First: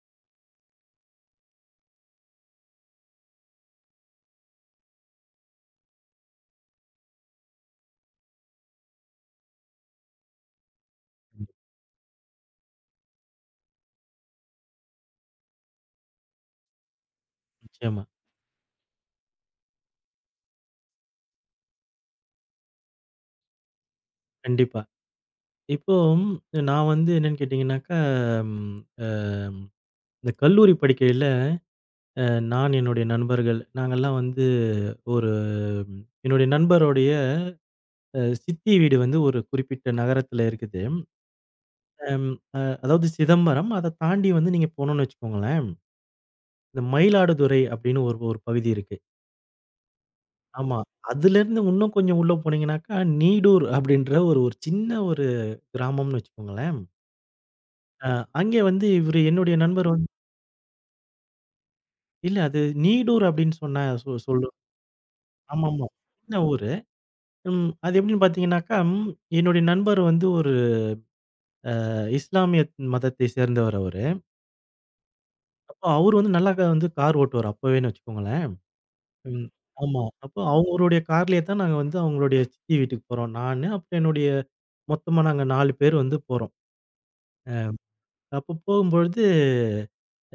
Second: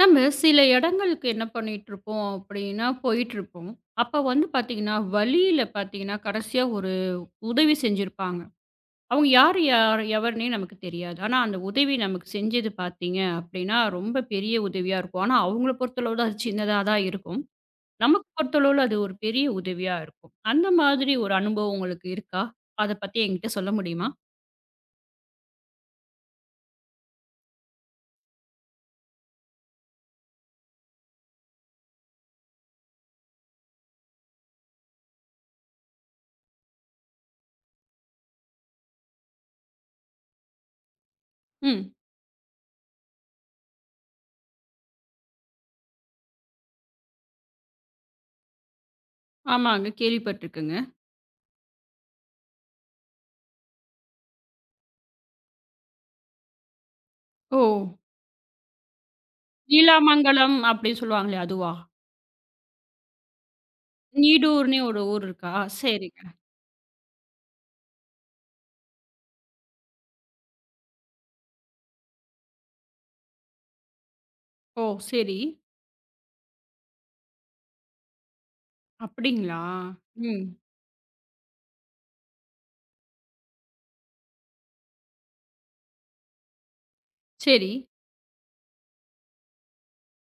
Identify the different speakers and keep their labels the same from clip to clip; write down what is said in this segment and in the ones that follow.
Speaker 1: நம்ம சில இடங்களுக்கு என்ன பண்ணிட்டுருப்போம் அப்படின்னா, போயிட்டுருப்போம். அப்ப வந்து பார்த்தீங்கன்னா, வழியில பார்த்தீங்கன்னா, கடைசியா ஒரு உதவி செஞ்சிருப்பாங்க. அவங்க யாரு யார் எவர்னே நமக்கு தெரியாது. ஆனா, அந்த உதவி நமக்கு செஞ்சது பார்த்தீங்க அப்படின்னா, ரொம்ப பெரிய உதவியா இருக்கும். ஆனா, அவங்கள பொறுத்தளவுல அது சின்னதா தான் இருக்கும்.
Speaker 2: நிச்சயமா.
Speaker 1: நமக்கு பொறுத்தளவுல அது ஒரு பெரிய உதவியா இருக்கும். அந்த மாதிரி ஒரு அனுபவம் உங்களுக்கு இருக்கா? அத பத்தி என்கிட்ட சொல்ல முடியுமா?
Speaker 2: கண்டிப்பா. இப்போ நான் வந்து என்னன்னு கேட்டீங்கன்னாக்கா, ம் அ இந்த கல்லூரி படிக்கையில அ நான் என்னுடைய நண்பர்கள் நாங்கலாம் வந்து ஒரு என்னுடைய நண்பருடைய சித்தி வீடு வந்து ஒரு குறிப்பிட்ட நகரத்தில இருக்குது.
Speaker 1: ம்.
Speaker 2: அம் அ அதாவது சிதம்பரம். அத தாண்டி வந்து நீங்க போனோம்னு வச்சுக்கோங்களேன், இந்த மயிலாடுதுறை அப்படின்னு ஒரு ஒரு பகுதி இருக்கு.
Speaker 1: ஆமாங்க.
Speaker 2: ஆமா.
Speaker 1: கேள்விப்பட்டுருக்கேங்க.
Speaker 2: அதுலேருந்து இன்னும் கொஞ்சம் உள்ள போனீங்கன்னாக்கா, நீடூர் அப்படின்ற ஒரு ஒரு சின்ன ஒரு கிராமம்னு வச்சுக்கோங்களேன்.
Speaker 1: ஓ!
Speaker 2: அ அங்கே வந்து இவரு என்னுடைய நண்பர் வந்து
Speaker 1: நீலாமங்கலம் அப்படின்னு சொல்லுவாங்களே அதுவா?
Speaker 2: இல்ல அது நீடூர் அப்படின்னு சொன்னா சொல்லு
Speaker 1: நீடூர்னே ஒரு ஊர் இருக்கா?
Speaker 2: ஆமாமா.
Speaker 1: சரிங்க.
Speaker 2: சின்ன ஊரு. ம். அது எப்படின்னு பார்த்தீங்கன்னாக்கா, என்னுடைய நண்பர் வந்து ஒரு இஸ்லாமிய மதத்தை சேர்ந்தவர் அவரு.
Speaker 1: ஓ! சரி.
Speaker 2: அப்போ அவரு வந்து நல்லா வந்து கார் ஓட்டுவாரு அப்பவேன்னு வச்சுக்கோங்களேன். ம்.
Speaker 1: அப்படிங்களா?
Speaker 2: ஆமா. அப்போ
Speaker 1: ம்.
Speaker 2: அவங்களுடைய கார்லயே தான் நாங்க வந்து அவங்களுடைய சித்தி வீட்டுக்கு போறோம். நானு, அப்புறம் என்னுடைய மொத்தமா நாங்க 4 பேர் வந்து போறோம்.
Speaker 1: சரி.
Speaker 2: அப்போ போகும்பொழுது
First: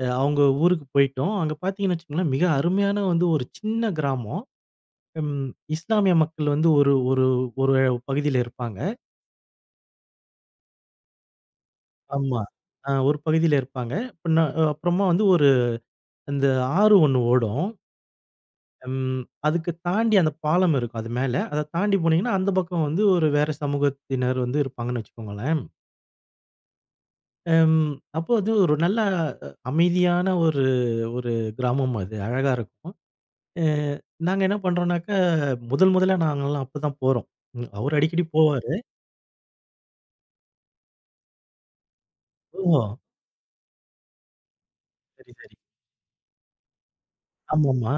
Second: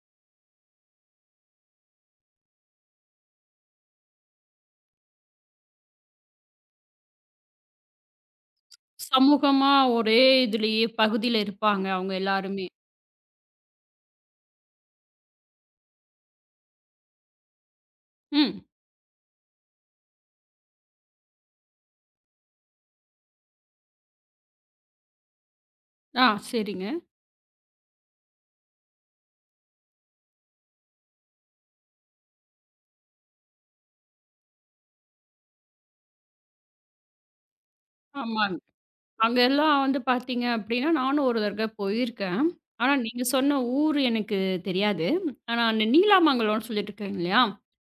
Speaker 2: அவங்க ஊருக்கு போயிட்டோம். அங்க பார்த்தீங்கன்னு வச்சுக்கோங்களேன், மிக அருமையான வந்து ஒரு சின்ன கிராமம். ம். இஸ்லாமிய மக்கள் வந்து ஒரு ஒரு ஒரு பகுதியில இருப்பாங்க.
Speaker 1: சமூகமா ஒரே இதுலயே பகுதியில இருப்பாங்க அவங்க
Speaker 2: ஆமா.
Speaker 1: எல்லாருமே.
Speaker 2: ஒரு பகுதியில இருப்பாங்க. பின்ன அப்புறமா வந்து அந்த ஆறு ஒண்ணு ஓடும்.
Speaker 1: ம்.
Speaker 2: ம். அதுக்கு தாண்டி அந்த பாலம் இருக்கும் அது மேல. அத தாண்டி போனீங்கன்னா, அந்த பக்கம் வந்து ஒரு வேற சமூகத்தினர் வந்து இருப்பாங்கன்னு வச்சுக்கோங்களேன்.
Speaker 1: ஆ சரிங்க.
Speaker 2: ம். அப்போ அது ஒரு நல்ல அமைதியான ஒரு ஒரு கிராமம் அது. அழகா இருக்கும். அ நாங்க என்ன பண்றோம்னாக்கா, முதல் முதல்ல நாங்கலாம் அப்பதான் போறோம். ம். அவரு அடிக்கடி
Speaker 1: ஆமாங்க.
Speaker 2: போவாரு.
Speaker 1: அங்கெல்லாம் வந்து பார்த்தீங்க அப்படின்னா, நானும் ஒரு தடவ போயிருக்கேன்.
Speaker 2: ஓ!
Speaker 1: ஆனா நீங்க சொன்ன ஊர் எனக்கு தெரியாது.
Speaker 2: சரி, சரி.
Speaker 1: ஆனா அந்த நீலாமங்கலம்னு சொல்லிட்டு இருக்காங்க இல்லையா?
Speaker 2: ஆமாமா.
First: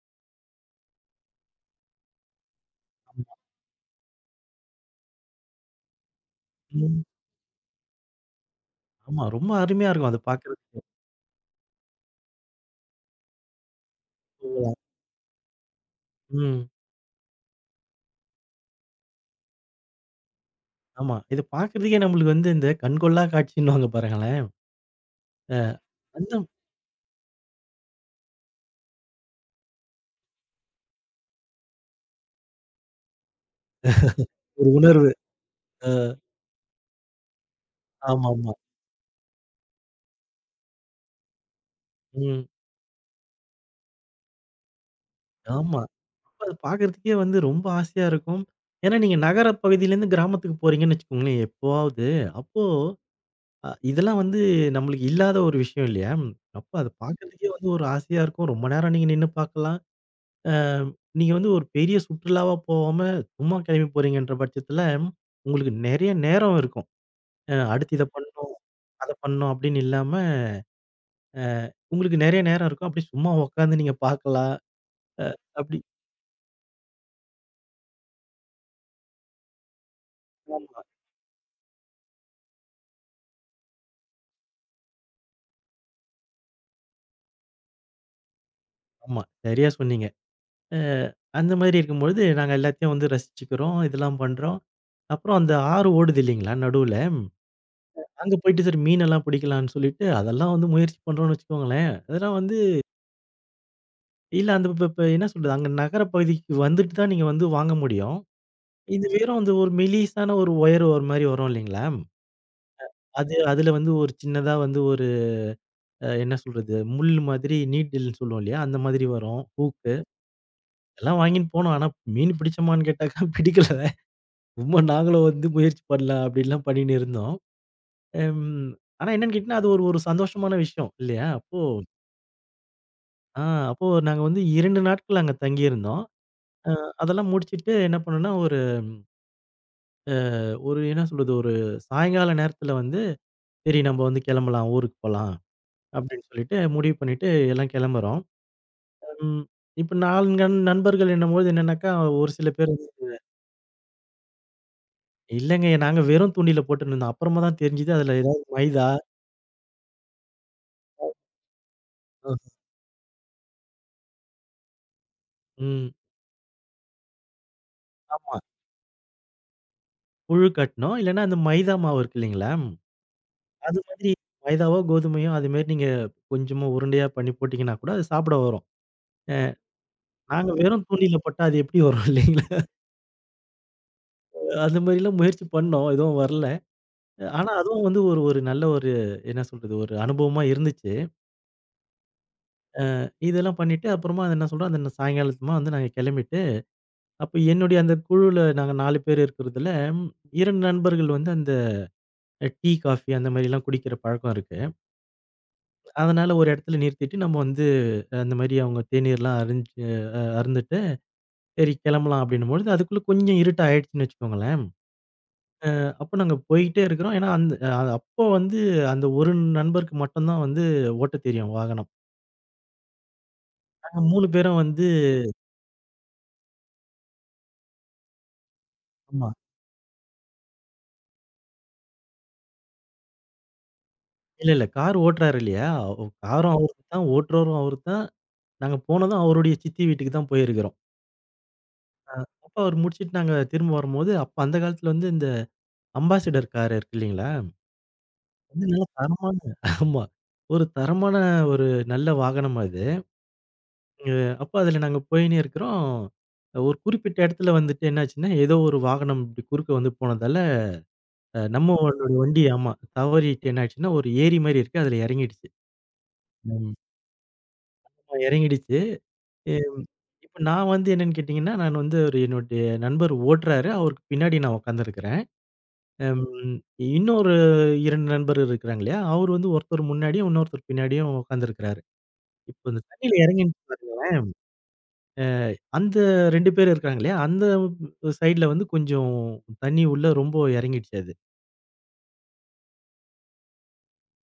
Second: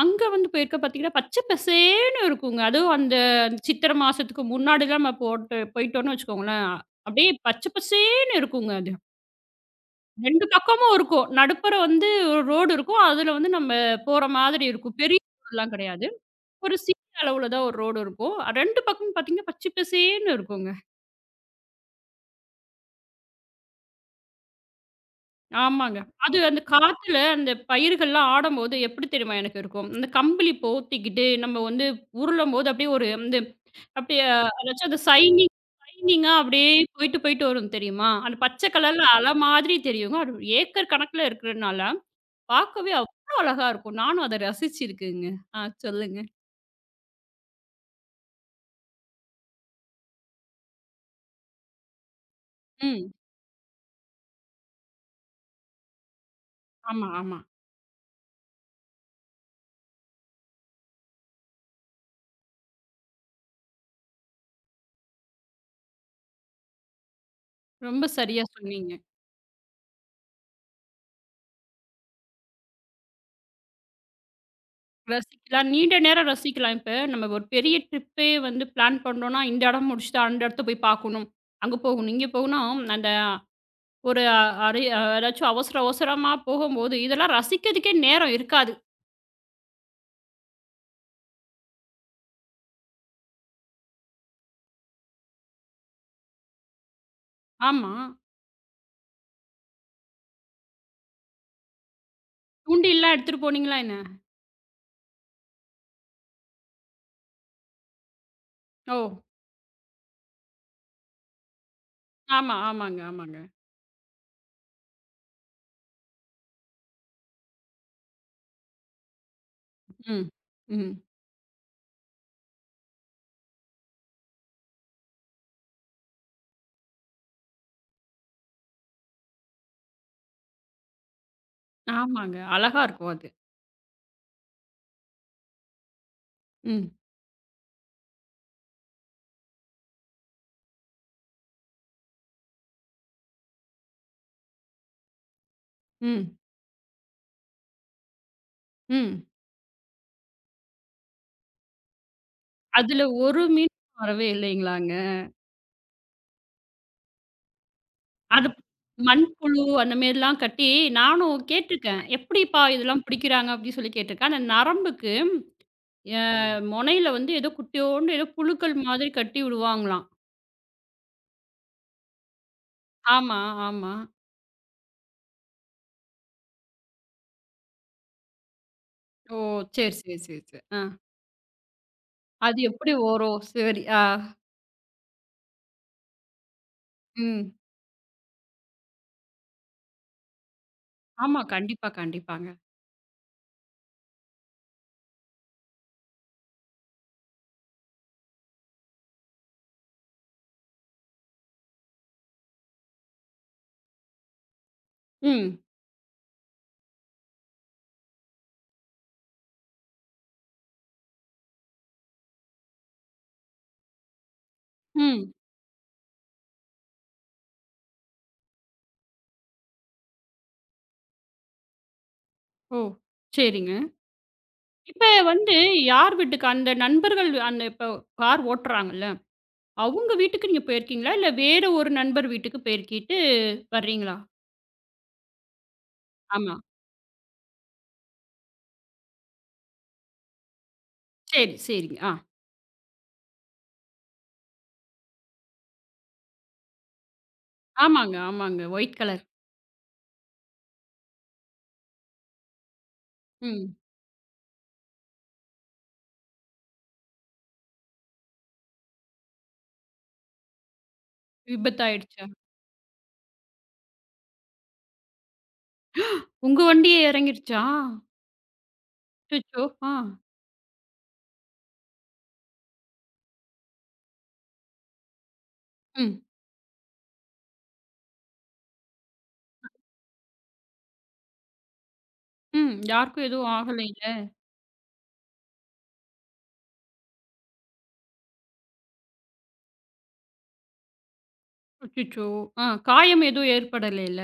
Speaker 1: அங்க வந்து போயிருக்க பார்த்தீங்கன்னா, பச்சை பசேல்ன்னு இருக்குங்க. அதுவும் அந்த
Speaker 2: ஆமா.
Speaker 1: சித்திரை மாசத்துக்கு முன்னாடிலாம் நம்ம போட்டு போயிட்டோம்னு வச்சுக்கோங்களேன்,
Speaker 2: ம்.
Speaker 1: அப்படியே பச்சை பசேல்ன்னு இருக்குங்க அது.
Speaker 2: ஆமா. ரொம்ப அருமையா இருக்கும். அத
Speaker 1: 2
Speaker 2: பார்க்கறதுக்கு
Speaker 1: பக்கமும் இருக்கும். நடுப்புற வந்து ஒரு ரோடு இருக்கும். அதுல வந்து நம்ம போற மாதிரி இருக்கும். பெரிய ரோடுலாம் கிடையாது.
Speaker 2: ம்.
Speaker 1: ஒரு சிறிய அளவுல தான் ஒரு ரோடு இருக்கும். 2 பக்கமும் பார்த்தீங்கன்னா, பச்சை பசேல்ன்னு இருக்குங்க.
Speaker 2: ஆமா. இது பார்க்கறதுக்கே நம்மளுக்கு வந்து இந்த கண்கொள்ளா காட்சின்னுவாங்க பாருங்களேன். அ
Speaker 1: ஆமாங்க.
Speaker 2: அந்த
Speaker 1: அது அந்த காத்துல அந்த பயிர்கள்லாம் ஆடம்போது எப்படி தெரியுமா எனக்கு இருக்கும்? அந்த கம்பளி போத்திக்கிட்டு நம்ம வந்து உருளும்போது அப்படியே ஒரு வந்து அப்படியே
Speaker 2: ஒரு
Speaker 1: அதாச்சும் அந்த
Speaker 2: உணர்வு.
Speaker 1: சைனிங்
Speaker 2: அ
Speaker 1: சைனிங்கா அப்படியே போயிட்டு, போயிட்டு வரும் தெரியுமா? அந்த
Speaker 2: ஆமாமா.
Speaker 1: பச்சை கலர்ல அலை மாதிரி தெரியுங்க. அது ஏக்கர் கணக்குல இருக்கிறனால
Speaker 2: ம்.
Speaker 1: பார்க்கவே அவ்ளோ அழகா இருக்கும். நானும் அத ரசிச்சிருக்கேங்க. ஆ
Speaker 2: ஆமா.
Speaker 1: சொல்லுங்க.
Speaker 2: அப்ப அது பார்க்கறதுக்கே வந்து ரொம்ப ஆசையா இருக்கும். ஏன்னா நீங்க நகர பகுதியிலேருந்து கிராமத்துக்கு போறீங்கன்னு வச்சுக்கோங்களேன் எப்போவாவது. அப்போ
Speaker 1: ம்.
Speaker 2: இதெல்லாம் வந்து நம்மளுக்கு இல்லாத ஒரு விஷயம் இல்லையா? அப்ப அத
Speaker 1: ஆமா, ஆமா.
Speaker 2: பார்க்கறதுக்கே வந்து ஒரு ஆசையா இருக்கும். ரொம்ப நேரம் நீங்க நின்னு பார்க்கலாம். அ நீங்க வந்து ஒரு பெரிய சுற்றுலாவா போவாம சும்மா கிளம்பி போறீங்கன்ற பட்சத்தில, உங்களுக்கு நெறைய நேரம் இருக்கும். அடுத்து
Speaker 1: ரொம்ப
Speaker 2: இத
Speaker 1: சரியா
Speaker 2: பண்ணணும்,
Speaker 1: சொன்னீங்க.
Speaker 2: அத பண்ணணும் அப்படின்னு இல்லாம உங்களுக்கு நெறைய நேரம் இருக்கும். அப்படி சும்மா உட்காந்து நீங்க பார்க்கலாம்.
Speaker 1: ரசிக்கலாம்.
Speaker 2: அப்படி
Speaker 1: நீண்ட நேரம் ரசிக்கலாம். இப்ப நம்ம ஒரு பெரிய ட்ரிப்பே வந்து பிளான் பண்றோம்னா, இந்த இடம் முடிச்சுட்டு அந்த இடத்த
Speaker 2: ஆமா,
Speaker 1: போய் பார்க்கணும். அங்க போகணும், இங்க போகணும். அந்த ஒரு அரை ஏதாச்சும் அவசர அவசரமா போகும்போது, இதெல்லாம் ரசிக்கிறதுக்கே நேரம் இருக்காது.
Speaker 2: ஆமா. சரியா சொன்னீங்க. அ அந்த மாதிரி இருக்கும்பொழுது நாங்க எல்லாத்தையும் வந்து ரசிச்சுக்கிறோம். இதெல்லாம் பண்றோம். அப்புறம் அந்த ஆறு ஓடுது இல்லைங்களா நடுவுல.
Speaker 1: ஆமா.
Speaker 2: அங்க போயிட்டு சரி மீனெல்லாம் பிடிக்கலான்னு சொல்லிட்டு, அதெல்லாம் வந்து முயற்சி பண்றோம்னு வச்சுக்கோங்களேன். அதெல்லாம் வந்து
Speaker 1: தூண்டில்லாம் எடுத்துட்டு போனீங்களா என்ன?
Speaker 2: இல்ல அந்த இப்ப இப்ப என்ன சொல்றது, அங்க நகர பகுதிக்கு வந்துட்டு தான் நீங்க வந்து வாங்க முடியும்.
Speaker 1: ஓ!
Speaker 2: இது வெறும் அந்த ஒரு மெலிசான ஒரு ஒயர் ஒரு மாரி வரும் இல்லைங்களா?
Speaker 1: ஆமா, ஆமாங்க,
Speaker 2: அது
Speaker 1: ஆமாங்க.
Speaker 2: அதுல வந்து ஒரு சின்னதா வந்து ஒரு அ என்ன சொல்றது? முள் மாதிரி நீடில்ன்னு சொல்லுவோம் இல்லையா? அந்த மாதிரி வரும். ஹூக்கு.
Speaker 1: ம், ம்.
Speaker 2: எல்லாம் வாங்கின்னு போனோம். ஆனா மீன் பிடிச்சோமான்னு கேட்டாக்கா பிடிக்கல. சும்மா நாங்களும் வந்து முயற்சி பண்ணலாம் அப்படின்லாம் பண்ணின்னு இருந்தோம். எம் ஆனா என்னன்னு கேட்டீங்கன்னா, அது ஒரு ஒரு சந்தோஷமான விஷயம் இல்லையா?
Speaker 1: ஆமாங்க. அழகா இருக்கும் அது.
Speaker 2: ஆ அப்போ நாங்க வந்து 2 நாட்கள் அங்க தங்கியிருந்தோம். அ
Speaker 1: ம்,
Speaker 2: அதெல்லாம் முடிச்சுட்டு என்ன பண்ணோம்னா, ஒரு ஒரு என்ன சொல்றது? ஒரு சாயங்கால நேரத்தில வந்து, சரி நம்ம வந்து கிளம்பலாம், ஊருக்கு போலாம் அப்படின்னு
Speaker 1: ம்,
Speaker 2: சொல்லிட்டு முடிவு பண்ணிட்டு எல்லாம் கிளம்புறோம்.
Speaker 1: ம்.
Speaker 2: ம் இப்ப 4 நண்பர்கள் என்னும்போது என்னன்னாக்கா, ஒரு சில பேர்
Speaker 1: அதுல ஒரு மீன் வரவே இல்லைங்களாங்க.
Speaker 2: இல்லங்க. நாங்க வெறும் தூண்டில போட்டுருந்தோம். அப்புறமா தான் தெரிஞ்சது அதுல ஏதாவது
Speaker 1: அது
Speaker 2: மைதா
Speaker 1: மண்புழு அந்த மாரிலாம் கட்டி நானும் கேட்டுருக்கேன். "எப்படிப்பா இதெல்லாம் பிடிக்கிறாங்க?" அப்படின்னு சொல்லி கேட்டுருக்கேன். அந்த நரம்புக்கு
Speaker 2: ம்.
Speaker 1: அ மொனையில வந்து ஏதோ குட்டியோண்டு ஏதோ
Speaker 2: ஆமா.
Speaker 1: புழுக்கள் மாதிரி கட்டி விடுவாங்களாம்.
Speaker 2: புழு கட்டணும். இல்லன்னா அந்த மைதா மாவு இருக்கு இல்லைங்களா?
Speaker 1: ஆமா,
Speaker 2: அது
Speaker 1: ஆமா.
Speaker 2: மாதிரி மைதாவோ, கோதுமையோ அது மாரி நீங்க கொஞ்சமா உருண்டையா பண்ணி போட்டீங்கன்னா கூட அது சாப்பிட வரும்.
Speaker 1: ஓ! சரி, சரி, சரி,
Speaker 2: நாங்க
Speaker 1: சரி. ஆ.
Speaker 2: வெறும் தூண்டில போட்டா அது எப்படி வரும் இல்லைங்களா?
Speaker 1: அது எப்படி வரும்? சரி. ஆ.
Speaker 2: அந்த மாரிலாம் முயற்சி பண்ணோம். எதுவும் வரல. ஆனா
Speaker 1: ம்.
Speaker 2: அதுவும் வந்து ஒரு ஒரு நல்ல ஒரு என்ன சொல்றது? ஒரு அனுபவமா இருந்துச்சு.
Speaker 1: ஆமா. கண்டிப்பா, கண்டிப்பாங்க.
Speaker 2: இதெல்லாம் பண்ணிட்டு அப்புறமா அது என்ன சொல்றோம், அந்த சாயங்காலமா வந்து நாங்க கிளம்பிட்டு, அப்ப என்னுடைய அந்த குழுல நாங்க 4 பேர் இருக்கிறதுல 2 நண்பர்கள் வந்து அந்த டீ, காஃபி அந்த மாரிலாம் குடிக்கிற பழக்கம் இருக்கு.
Speaker 1: ம்.
Speaker 2: அதனால ஒரு இடத்துல நிறுத்திட்டு நம்ம வந்து அந்த மாரி அவங்க தேநீர்லாம் அருஞ்சு அ அருந்துட்டு, சரி கிளம்பலாம் அப்டின்னும்பொழுது, அதுக்குள்ள கொஞ்சம் இருட்டு ஆயிடுச்சுன்னு வச்சுக்கோங்களேன்.
Speaker 1: ம்.
Speaker 2: அப்போ நாங்க போய்க்கிட்டே இருக்கிறோம். ஏன்னா, அந்த அப்போ வந்து அந்த ஒரு நண்பருக்கு மட்டும் தான் வந்து ஓட்ட தெரியும் வாகனம்.
Speaker 1: ஓ! சரிங்க.
Speaker 2: நாங்க 3 பேரும் வந்து
Speaker 1: இப்ப வந்து யார் வீட்டுக்கு அந்த நண்பர்கள் அந்த இப்ப கார் ஓட்டுறாங்கல்ல
Speaker 2: ஆமா.
Speaker 1: அவங்க வீட்டுக்கு நீங்க போயிருக்கீங்களா? இல்ல வேற ஒரு நண்பர் வீட்டுக்கு பெருக்கிட்டு வர்றீங்களா?
Speaker 2: இல்ல, கார் ஓட்டுறாரு இல்லையா? காரும்
Speaker 1: ஆமா.
Speaker 2: அவரு தான், ஓட்டுறவரும் அவரு தான். நாங்க போனதும் அவருடைய சித்தி வீட்டுக்கு தான் போயிருக்கிறோம்.
Speaker 1: சரி, சரிங்க.
Speaker 2: அ
Speaker 1: ஆ.
Speaker 2: அப்ப அவரு முடிச்சுட்டு நாங்க திரும்ப வரும்போது, அப்ப அந்த காலத்துல வந்து இந்த அம்பாசிடர் கார் இருக்கு இல்லைங்களா?
Speaker 1: ஆமாங்க, ஆமாங்க.
Speaker 2: வந்து நல்ல
Speaker 1: ஒயிட் கலர்.
Speaker 2: தரமான ஆமா. ஒரு தரமான ஒரு நல்ல வாகனம் அது.
Speaker 1: ம்.
Speaker 2: அ அப்ப அதுல நாங்க போயின்னே இருக்கிறோம். ஒரு குறிப்பிட்ட இடத்துல வந்துட்டு என்னாச்சுன்னா, ஏதோ ஒரு வாகனம் இப்படி குறுக்க வந்து போனதால, நம்மளுடைய
Speaker 1: விபத்தாயிடுச்சா?
Speaker 2: வண்டி ஆமா தவறிட்டு என்ன ஆயிடுச்சுன்னா, ஒரு ஏரி மாரி இருக்கு. அதுல இறங்கிடுச்சு.
Speaker 1: உங்க
Speaker 2: ம்.
Speaker 1: வண்டியே இறங்கிருச்சா?
Speaker 2: ஆமா, இறங்கிடுச்சு.
Speaker 1: அச்சச்சோ!
Speaker 2: ம்.
Speaker 1: ஆ.
Speaker 2: இப்ப நான் வந்து என்னன்னு கேட்டீங்கன்னா, நான் வந்து ஒரு என்னுடைய நண்பர் ஓட்டுறாரு. அவருக்கு பின்னாடி நான் உட்காந்துருக்கிறேன்.
Speaker 1: ம்.
Speaker 2: ம். இன்னொரு 2 நண்பர் இருக்கிறாங்க இல்லையா? அவரு வந்து ஒருத்தர் முன்னாடியும், இன்னொருத்தர் பின்னாடியும் உட்காந்துருக்கிறாரு. இப்ப
Speaker 1: ம்.
Speaker 2: இந்த தண்ணீல
Speaker 1: யாருக்கும்
Speaker 2: இறங்கி
Speaker 1: எதுவும்
Speaker 2: பாருங்க.
Speaker 1: ஆகலைல்ல?
Speaker 2: அந்த 2 பேர் இருக்காங்க இல்லையா? அந்த சைடுல வந்து கொஞ்சம் தண்ணி உள்ள ரொம்ப இறங்கிடுச்சு அது.
Speaker 1: அச்சச்சோ! ஆ காயம் எதுவும் ஏற்படலைல்ல?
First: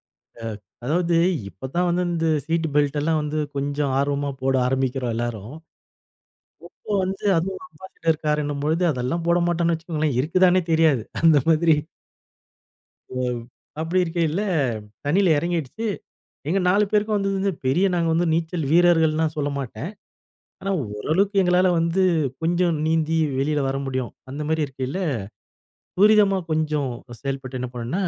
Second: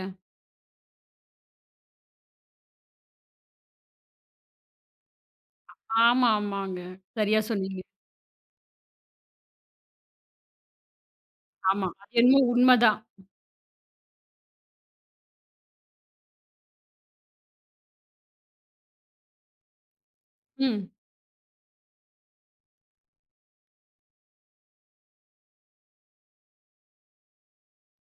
Speaker 2: அதாவது இப்ப தான் வந்து இந்த சீட் பெல்ட் எல்லாம் வந்து கொஞ்சம் ஆர்வமா போட ஆரம்பிக்கிறோம் எல்லாரும்.
Speaker 1: ஆமா, ஆமாங்க.
Speaker 2: அப்போ வந்து
Speaker 1: சரியா
Speaker 2: அதுவும்
Speaker 1: சொன்னீங்க.
Speaker 2: அம்பாசிடர் காருன்னும் பொழுது அதெல்லாம் போட மாட்டோம்னு வச்சுக்கோங்களேன். இருக்குதானே தெரியாது. அந்த மாதிரி
Speaker 1: ஆமா. அது என்னமோ உண்மதான்.
Speaker 2: ம். அப்படி இருக்கையில தண்ணீல இறங்கிடுச்சு. எங்க 4 பேருக்கும் வந்து வந்து பெரிய நாங்க வந்து நீச்சல் வீரர்கள்லாம் சொல்ல மாட்டேன். ஆனா
Speaker 1: ம்,
Speaker 2: ஓரளவுக்கு எங்களால வந்து கொஞ்சம் நீந்தி வெளியில வர முடியும். அந்த மாரி இருக்கையில துரிதமா கொஞ்சம் செயல்பட்டு என்ன பண்ணோம்னா,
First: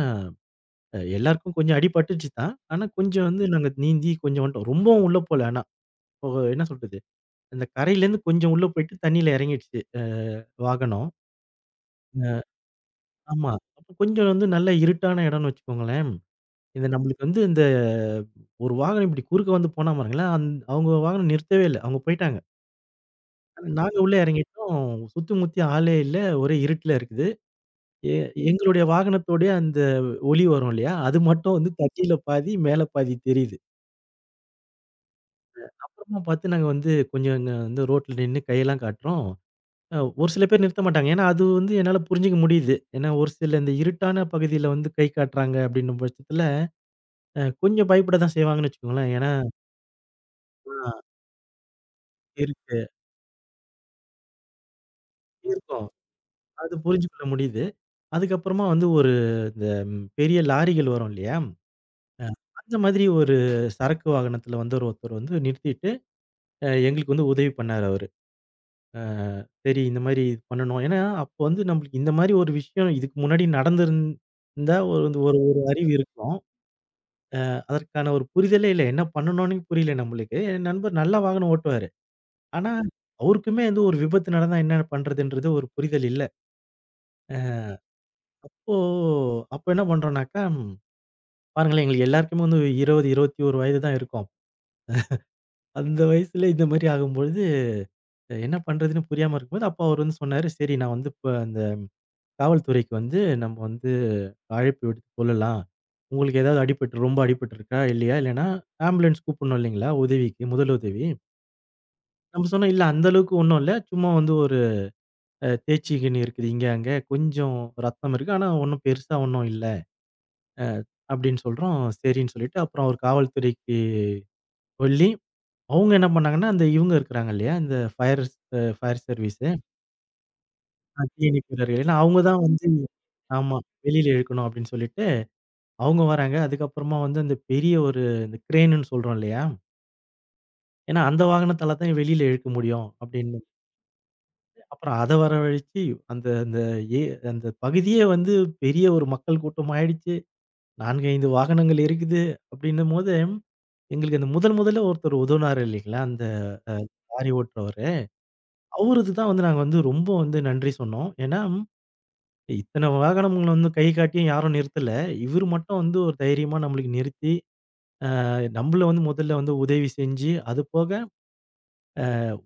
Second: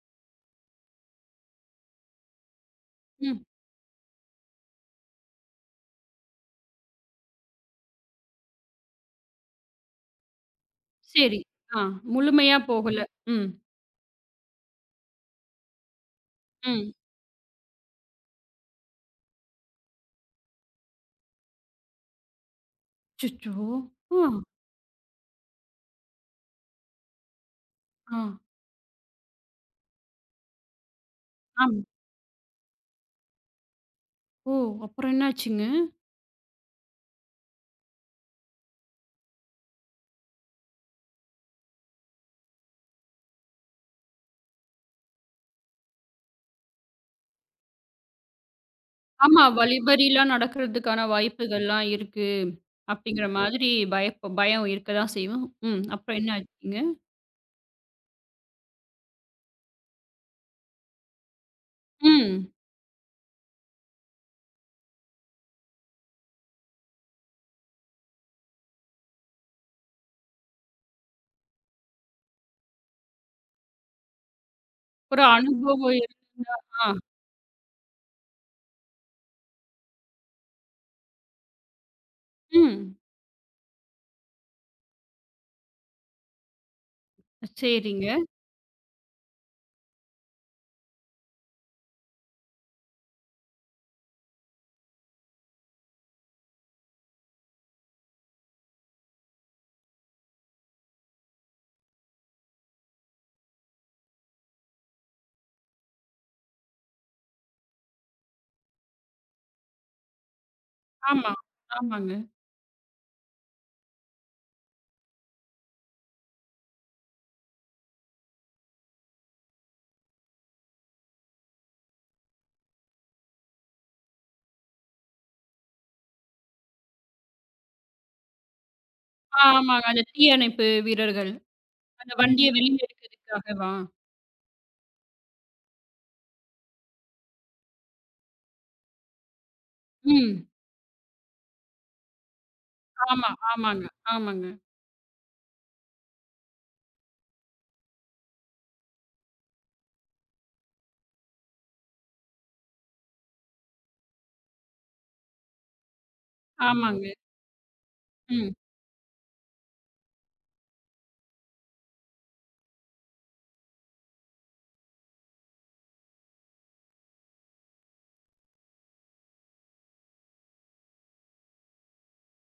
Speaker 2: எல்லாருக்கும் கொஞ்சம் அடிபட்டுச்சு தான். ஆனா கொஞ்சம்
Speaker 1: ம்.
Speaker 2: வந்து நாங்க நீந்தி கொஞ்சம் வந்துட்டோம். ரொம்பவும் உள்ள போல ஆனா. ஓ என்ன சொல்றது? அந்த கரையிலேருந்து கொஞ்சம் உள்ள போயிட்டு தண்ணீல இறங்கிடுச்சு வாகனம்.
Speaker 1: சரி. ஆ.
Speaker 2: அ
Speaker 1: முழுமையா போகல. ம்,
Speaker 2: ஆமா. அப்போ கொஞ்சம் வந்து நல்ல இருட்டான இடம்னு வச்சுக்கோங்களேன். இந்த
Speaker 1: ம்.
Speaker 2: நம்மளுக்கு வந்து இந்த ஒரு வாகனம் இப்படி குறுக்க வந்து போனா பாருங்களேன், அவங்க வாகனம் நிறுத்தவே இல்ல. அவங்க போயிட்டாங்க.
Speaker 1: அச்சச்சோ!
Speaker 2: ஆனா, நாங்க உள்ள
Speaker 1: ஆ,
Speaker 2: இறங்கிட்டோம். சுத்தி முத்தி ஆளே இல்ல. ஒரே இருட்டுல இருக்குது. எ
Speaker 1: ஆ.
Speaker 2: எங்களுடைய வாகனத்தோடைய அந்த ஒலி வரும் இல்லையா? அது மட்டும் வந்து
Speaker 1: ஆமா.
Speaker 2: தட்டியில பாதி, மேல பாதி தெரியுது.
Speaker 1: ஓ! அப்புறம் என்னாச்சுங்க?
Speaker 2: அப்புறமா பார்த்து நாங்க வந்து கொஞ்சம் அங்க வந்து ரோட்ல நின்னு கையெல்லாம் காட்டுறோம். ஒரு சில பேர் நிறுத்த மாட்டாங்க. ஏன்னா அது வந்து என்னால புரிஞ்சுக்க முடியுது. ஏன்னா ஒரு சில இந்த இருட்டான பகுதியில வந்து கை காட்டுறாங்க அப்படின்னும் பட்சத்துல, கொஞ்சம் பயப்பட தான் செய்வாங்கன்னு வச்சுக்கோங்களேன். ஏன்னா
Speaker 1: ஆமா. வழிப்பறிலாம் நடக்கிறதுக்கான
Speaker 2: ஆ
Speaker 1: வாய்ப்புகள்லாம் இருக்கு.
Speaker 2: இருக்கு
Speaker 1: அப்படிங்கிற மாதிரி பயம் இருக்க தான் செய்யும். ம்.
Speaker 2: இருக்கும்.
Speaker 1: அப்புறம் என்ன
Speaker 2: அது
Speaker 1: ஆச்சுங்க?
Speaker 2: புரிஞ்சுக்கொள்ள முடியுது. அதுக்கப்புறமா வந்து ஒரு இந்த பெரிய லாரிகள் வரும் இல்லையா?
Speaker 1: ம்.
Speaker 2: அந்த மாதிரி ஒரு சரக்கு வாகனத்துல வந்து ஒரு ஒருத்தர் வந்து நிறுத்திட்டு எங்களுக்கு வந்து உதவி பண்ணாரு அவரு. அ சரி இந்த மாரி பண்ணணும். ஏன்னா, அப்போ வந்து நம்மளுக்கு இந்த மாரி ஒரு விஷயம் இதுக்கு முன்னாடி நடந்திருந்தா ஒரு வந்து
Speaker 1: ஒரு
Speaker 2: ஒரு ஒரு அறிவு
Speaker 1: அனுபவம்
Speaker 2: இருக்கும்.
Speaker 1: ஆ.
Speaker 2: அதற்கான ஒரு புரிதலே இல்ல. என்ன பண்ணணும்னே புரியல நம்மளுக்கு. என் நண்பர் நல்லா வாகனம் ஓட்டுவாரு. ஆனா,
Speaker 1: ம்.
Speaker 2: அவருக்குமே வந்து ஒரு விபத்து நடந்தா என்ன பண்றதுன்றது ஒரு புரிதல் இல்ல. அ
Speaker 1: சரிங்க.
Speaker 2: அப்போ அப்ப என்ன பண்றோம்னாக்கா, பாருங்களேன் எங்களுக்கு எல்லாருக்குமே வந்து 20, 21 வயது தான் இருக்கும். அந்த வயசுல இந்த மாரி ஆகும்பொழுது என்ன பண்றதுன்னு புரியாம இருக்கும்போது, அப்போ அவர் வந்து சொன்னாரு, சரி நான் வந்து இப்ப காவல்துறைக்கு வந்து நம்ம வந்து அழைப்பு விடுத்து சொல்லலாம். உங்களுக்கு ஏதாவது அடிபட்டு ரொம்ப அடிபட்டுருக்கா? இல்லையா? இல்லன்னா ஆம்புலன்ஸ் கூப்பிடணும் இல்லைங்களா? உதவிக்கு முதலுதவி.
Speaker 1: ஆமா. ஆமாங்க.
Speaker 2: நம்ம சொன்னோம், "இல்ல அந்த அளவுக்கு ஒண்ணும் இல்ல. சும்மா வந்து ஒரு அ தேய்ச்சிக்கின்னு இருக்குது இங்க, அங்க. கொஞ்சம் ரத்தம் இருக்கு. ஆனா ஒண்ணும் பெருசா ஒண்ணும் இல்ல." அ அப்படின்னு சொல்றோம். சரின்னு சொல்லிட்டு அப்புறம் ஒரு காவல்துறைக்கு சொல்லி, அவங்க என்ன பண்ணாங்கன்னா, அந்த இவங்க இருக்கிறாங்க இல்லையா? இந்த ஃபயர் சர்வீஸு,
Speaker 1: ஆமாங்க. அந்த தீயணைப்பு வீரர்கள்.
Speaker 2: தீயணைப்பு வீரர்கள். ஏன்னா
Speaker 1: அந்த
Speaker 2: அவங்க தான்
Speaker 1: வண்டிய
Speaker 2: வந்து
Speaker 1: வெளியில
Speaker 2: ஆமா.
Speaker 1: எடுக்கிறதுக்காகவா?
Speaker 2: வெளியில இழுக்கணும் அப்படின்னு சொல்லிட்டு அவங்க வராங்க. அதுக்கப்புறமா வந்து அந்த பெரிய ஒரு இந்த கிரேன்ன்னு சொல்றோம் இல்லையா?
Speaker 1: ம்.
Speaker 2: ஏன்னா அந்த வாகனத்தால தான் வெளியில இழுக்க முடியும்
Speaker 1: ஆமா,
Speaker 2: அப்படின்னு.
Speaker 1: ஆமாங்க, ஆமாங்க,
Speaker 2: அப்புறம் அத வரவழைச்சு அந்த அந்த ஏ அந்த பகுதியே வந்து பெரிய ஒரு மக்கள் கூட்டம் ஆயிடுச்சு. 4, 5 வாகனங்கள் இருக்குது அப்படின்னும்போது, எங்களுக்கு அந்த முதல் முதல்ல ஒருத்தர் உதவுனாரு இல்லைங்களா? அந்த அ
Speaker 1: ஆமாங்க.
Speaker 2: லாரி ஓட்டுறவரு.
Speaker 1: ம்.
Speaker 2: அவருக்கு தான் வந்து நாங்க வந்து ரொம்ப வந்து நன்றி சொன்னோம். ஏன்னா இத்தன வாகனங்கள வந்து கை காட்டியும் யாரும் நிறுத்தல. இவரு மட்டும் வந்து ஒரு தைரியமா நம்மளுக்கு நிறுத்தி நம்மள வந்து முதல்ல வந்து உதவி செஞ்சு, அதுபோக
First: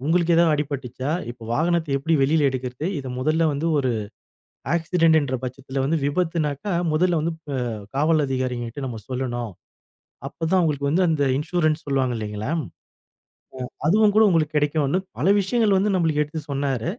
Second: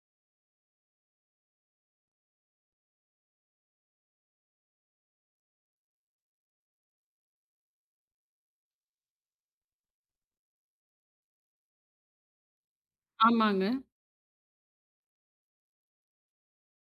Speaker 2: உங்களுக்கு ஏதாவது அடிபட்டுச்சா, இப்ப வாகனத்த எப்படி வெளியில எடுக்கிறது? இத முதல்ல வந்து ஒரு ஆக்சிடென்ட்ன்ற பட்சத்துல வந்து விபத்துனாக்கா, முதல்ல வந்து காவல் அதிகாரிங்ககிட்ட நம்ம சொல்லணும். அப்பதான் அவங்களுக்கு வந்து அந்த இன்சூரன்ஸ் சொல்லுவாங்க இல்லைங்களா?
Speaker 1: ஆமாங்க.
Speaker 2: அதுவும் கூட உங்களுக்கு கிடைக்கும்ன்னு பல விஷயங்கள் வந்து நம்மளுக்கு எடுத்து சொன்னாரு.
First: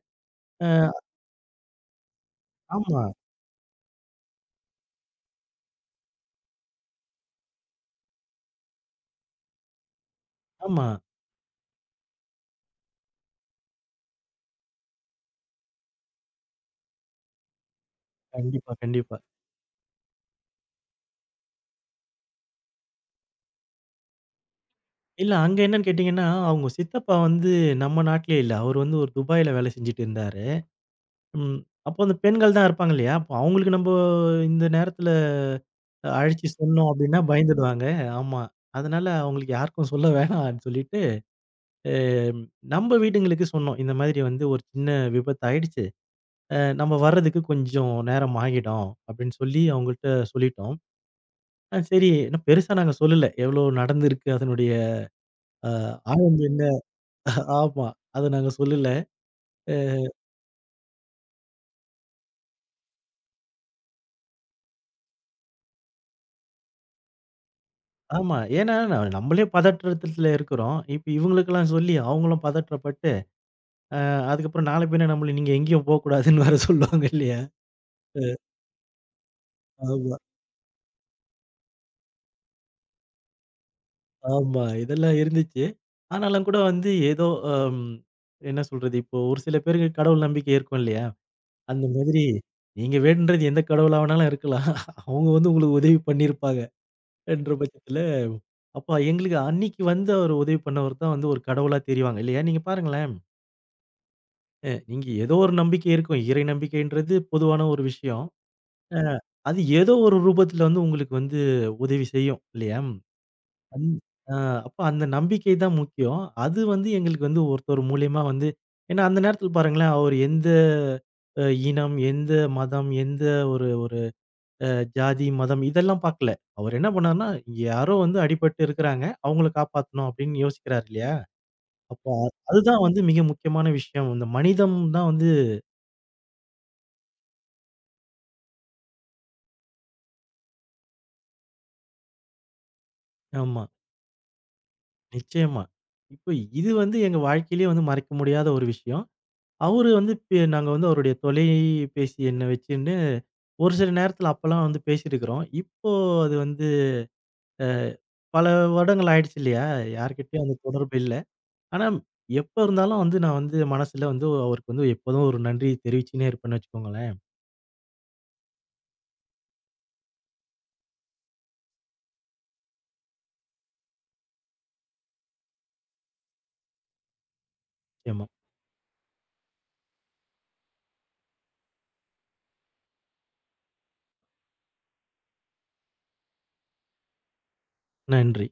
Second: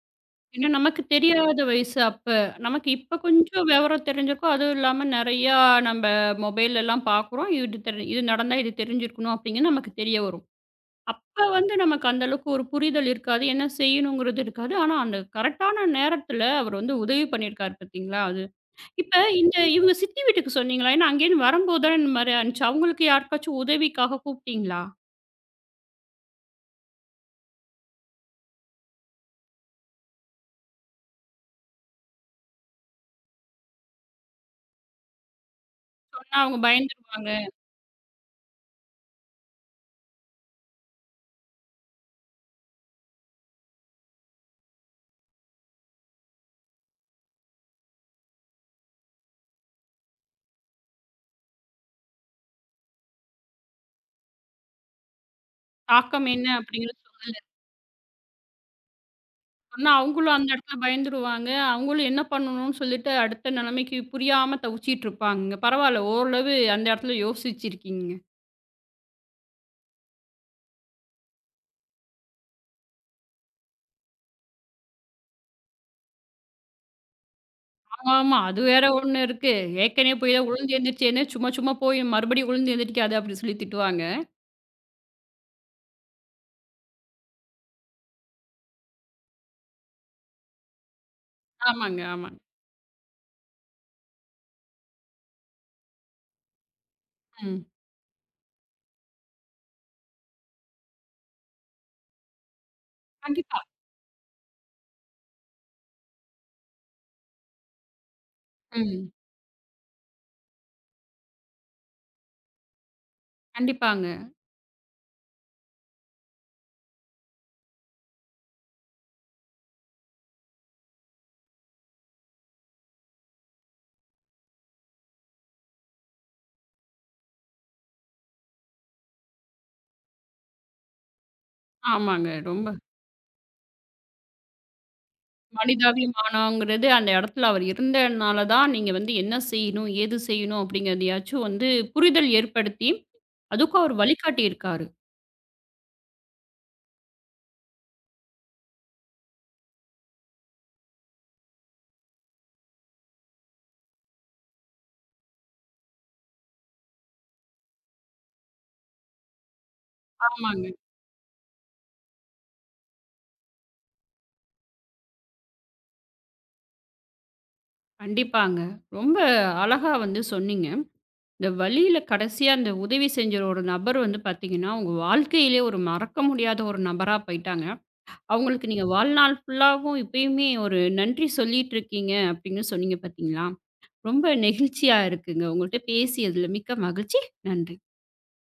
Speaker 2: அ
Speaker 1: ஏன்னா நமக்கு தெரியாத வயசு அப்ப. நமக்கு
Speaker 2: ஆமா,
Speaker 1: இப்ப கொஞ்சம் விவரம் தெரிஞ்சிருக்கும். அதுவும் இல்லாம நெறையா நம்ப மொபைல்லலாம் பாக்குறோம். இது தெரி இது நடந்தா இது தெரிஞ்சிருக்கணும் அப்டிங்கிறது நமக்கு தெரிய வரும்.
Speaker 2: ஆமா.
Speaker 1: அப்ப வந்து நமக்கு அந்த அளவுக்கு ஒரு புரிதல் இருக்காது. என்ன செய்யணுங்கிறது இருக்காது. ஆனா அந்த கரெக்ட்டான நேரத்துல அவர் வந்து உதவி பண்ணியிருக்காரு பாத்தீங்களா? அது.
Speaker 2: கண்டிப்பா, கண்டிப்பா.
Speaker 1: இப்ப இந்த இவங்க சித்தி வீட்டுக்கு சொன்னீங்களா? ஏன்னா அங்கேருந்து வரும்போது தான் இந்த மாரி ஆனுச்சு. அவங்களுக்கு யாருக்காச்சும் உதவிக்காக கூப்ட்டீங்களா?
Speaker 2: இல்ல அங்க என்னன்னு கேட்டீங்கன்னா, அவங்க சித்தப்பா வந்து நம்ம நாட்டிலேயே இல்ல. அவரு வந்து ஒரு துபாய்ல வேலை செஞ்சுட்டு இருந்தாரு. ம். அப்போ அந்த பெண்கள் தான் இருப்பாங்க இல்லையா? அப்போ அவங்களுக்கு நம்ப இந்த நேரத்துல
Speaker 1: சொன்னா
Speaker 2: அழைச்சு
Speaker 1: அவங்க
Speaker 2: சொன்னோம் அப்டின்னா
Speaker 1: பயந்துருவாங்க.
Speaker 2: பயந்துடுவாங்க. ஆமா. அதனால அவங்களுக்கு யாருக்கும் சொல்ல வேணான்னு சொல்லிட்டு, அம் நம்ப வீடுங்களுக்கு சொன்னோம். இந்த மாதிரி வந்து ஒரு சின்ன விபத்து ஆயிடுச்சு. நம்ம வர்றதுக்கு கொஞ்சம் நேரம் ஆகிடும் அப்டின்னு சொல்லி அவங்கள்ட்ட சொல்லிட்டோம். சரி ஏன்னா பெருசா நாங்க சொல்லல. எவ்ளோ நடந்திருக்கு அதனுடைய அ
Speaker 1: தாக்கம்
Speaker 2: ஆழம்
Speaker 1: என்ன
Speaker 2: என்ன
Speaker 1: அப்டிங்கிற
Speaker 2: ஆமா. அத நாங்க சொல்லல.
Speaker 1: ஆனா, அவங்களும் அந்த இடத்துல பயந்துருவாங்க. அவங்களும் என்ன பண்ணணும்னு சொல்லிட்டு அடுத்த நிலைமைக்கு புரியாம தவிச்சிட்டு இருப்பாங்கங்க. பரவால்ல ஓரளவு அந்த இடத்துல யோசிச்சிருக்கீங்க.
Speaker 2: ஆமா. ஏன்னா, நம்மளே பதற்றத்துல இருக்கிறோம். இப்ப இவங்களுக்கெல்லாம் சொல்லி அவங்களும் பதற்றப்பட்டு, அதுக்கப்புறம் நாளை பின்ன நம்மள நீங்க எங்கேயும் போக்கூடாதுன்னு வேற சொல்லுவாங்க இல்லையா?
Speaker 1: ஆமாமா. அது வேற ஒண்ணு இருக்கு. ஏற்கனவே
Speaker 2: ஆமா,
Speaker 1: போய் தான் விழுந்து எழுந்திரிச்சேன்னு, சும்மா சும்மா போய் மறுபடியும் விழுந்து எழுந்திரிக்காத அப்படின்னு சொல்லி திட்டுவாங்க.
Speaker 2: ஆமா. இதெல்லாம் இருந்துச்சு. ஆனாலும் கூட வந்து ஏதோ அம் என்ன சொல்றது? இப்போ ஒரு சில பேருக்கு கடவுள் நம்பிக்கை இருக்கும் இல்லையா? அந்த
Speaker 1: ஆமாங்க,
Speaker 2: மாதிரி
Speaker 1: ஆமாங்க.
Speaker 2: நீங்க வேண்டுறது எந்த கடவுளா வேணாலும் இருக்கலாம். அவங்க வந்து உங்களுக்கு உதவி பண்ணியிருப்பாங்க. என்ற
Speaker 1: ம்.
Speaker 2: பட்சத்துல, அப்ப எங்களுக்கு அன்னைக்கு வந்து அவரு உதவி பண்ணவர் தான் வந்து ஒரு கடவுளா தெரிவாங்க இல்லையா? நீங்க பாருங்களேன்.
Speaker 1: கண்டிப்பா.
Speaker 2: நீங்க ஏதோ ஒரு நம்பிக்கை இருக்கும். இறை நம்பிக்கைன்றது பொதுவான ஒரு விஷயம். அ
Speaker 1: ம்.
Speaker 2: அது ஏதோ ஒரு ரூபத்துல வந்து உங்களுக்கு வந்து உதவி செய்யும் இல்லையா? அந்
Speaker 1: கண்டிப்பாங்க.
Speaker 2: அ அப்ப அந்த நம்பிக்கை தான் முக்கியம். அது வந்து எங்களுக்கு வந்து ஒருத்தர் மூலியமா வந்து ஏன்னா அந்த நேரத்துல பாருங்களேன், அவர் எந்த அ இனம், எந்த மதம், எந்த ஒரு ஒரு அ ஜாதி, மதம் இதெல்லாம் பார்க்கல. அவர் என்ன பண்ணாருன்னா, யாரோ வந்து அடிபட்டு இருக்கிறாங்க. அவங்கள காப்பாத்தணும் அப்படின்னு யோசிக்கிறாரு இல்லையா? அப்போ
Speaker 1: ஆமாங்க. ரொம்ப
Speaker 2: அதுதான் வந்து மிக முக்கியமான விஷயம். இந்த மனிதம் தான் வந்து
Speaker 1: மனிதாபிமானங்கிறது அந்த இடத்துல அவர் இருந்தனால தான் நீங்க வந்து என்ன செய்யணும், ஏது செய்யணும் அப்படிங்கிறதையாச்சும் வந்து புரிதல் ஏற்படுத்தி,
Speaker 2: ஆமா.
Speaker 1: அதுக்கும் அவர் வழிகாட்டி இருக்காரு.
Speaker 2: நிச்சயமா. இப்ப இது வந்து எங்க வாழ்க்கையிலேயே வந்து மறக்க முடியாத ஒரு விஷயம். அவரு வந்து நாங்க வந்து அவருடைய தொலைபேசி எண்ண வச்சுன்னு ஒரு சில நேரத்தில அப்பலாம் வந்து பேசியிருக்கிறோம். இப்போ அது வந்து அ பல வருடங்கள் ஆயிடுச்சு இல்லையா? யார்கிட்டயும் அந்த
Speaker 1: ஆமாங்க.
Speaker 2: தொடர்பு இல்ல. ஆனா எப்ப இருந்தாலும் வந்து நான் வந்து மனசுல வந்து அவருக்கு வந்து எப்போதும் ஒரு நன்றி தெரிவிச்சுன்னே இருப்பேன்னு வச்சுக்கோங்களேன்.
Speaker 1: கண்டிப்பாங்க. ரொம்ப அழகா வந்து சொன்னீங்க. இந்த வழியில கடைசியா அந்த உதவி செஞ்ச ஒரு நபர் வந்து பார்த்தீங்கன்னா, உங்க வாழ்க்கையிலே ஒரு மறக்க முடியாத ஒரு நபரா போயிட்டாங்க.
Speaker 2: நிச்சயமா.
Speaker 1: அவங்களுக்கு நீங்க வாழ்நாள் ஃபுல்லாவும் இப்பயுமே ஒரு நன்றி சொல்லிட்டு இருக்கீங்க அப்படின்னு சொன்னீங்க பார்த்தீங்களா? ரொம்ப நெகிழ்ச்சியா இருக்குங்க. உங்கள்ட்ட பேசியதுல மிக்க மகிழ்ச்சி. நன்றி.
Speaker 2: நன்றி.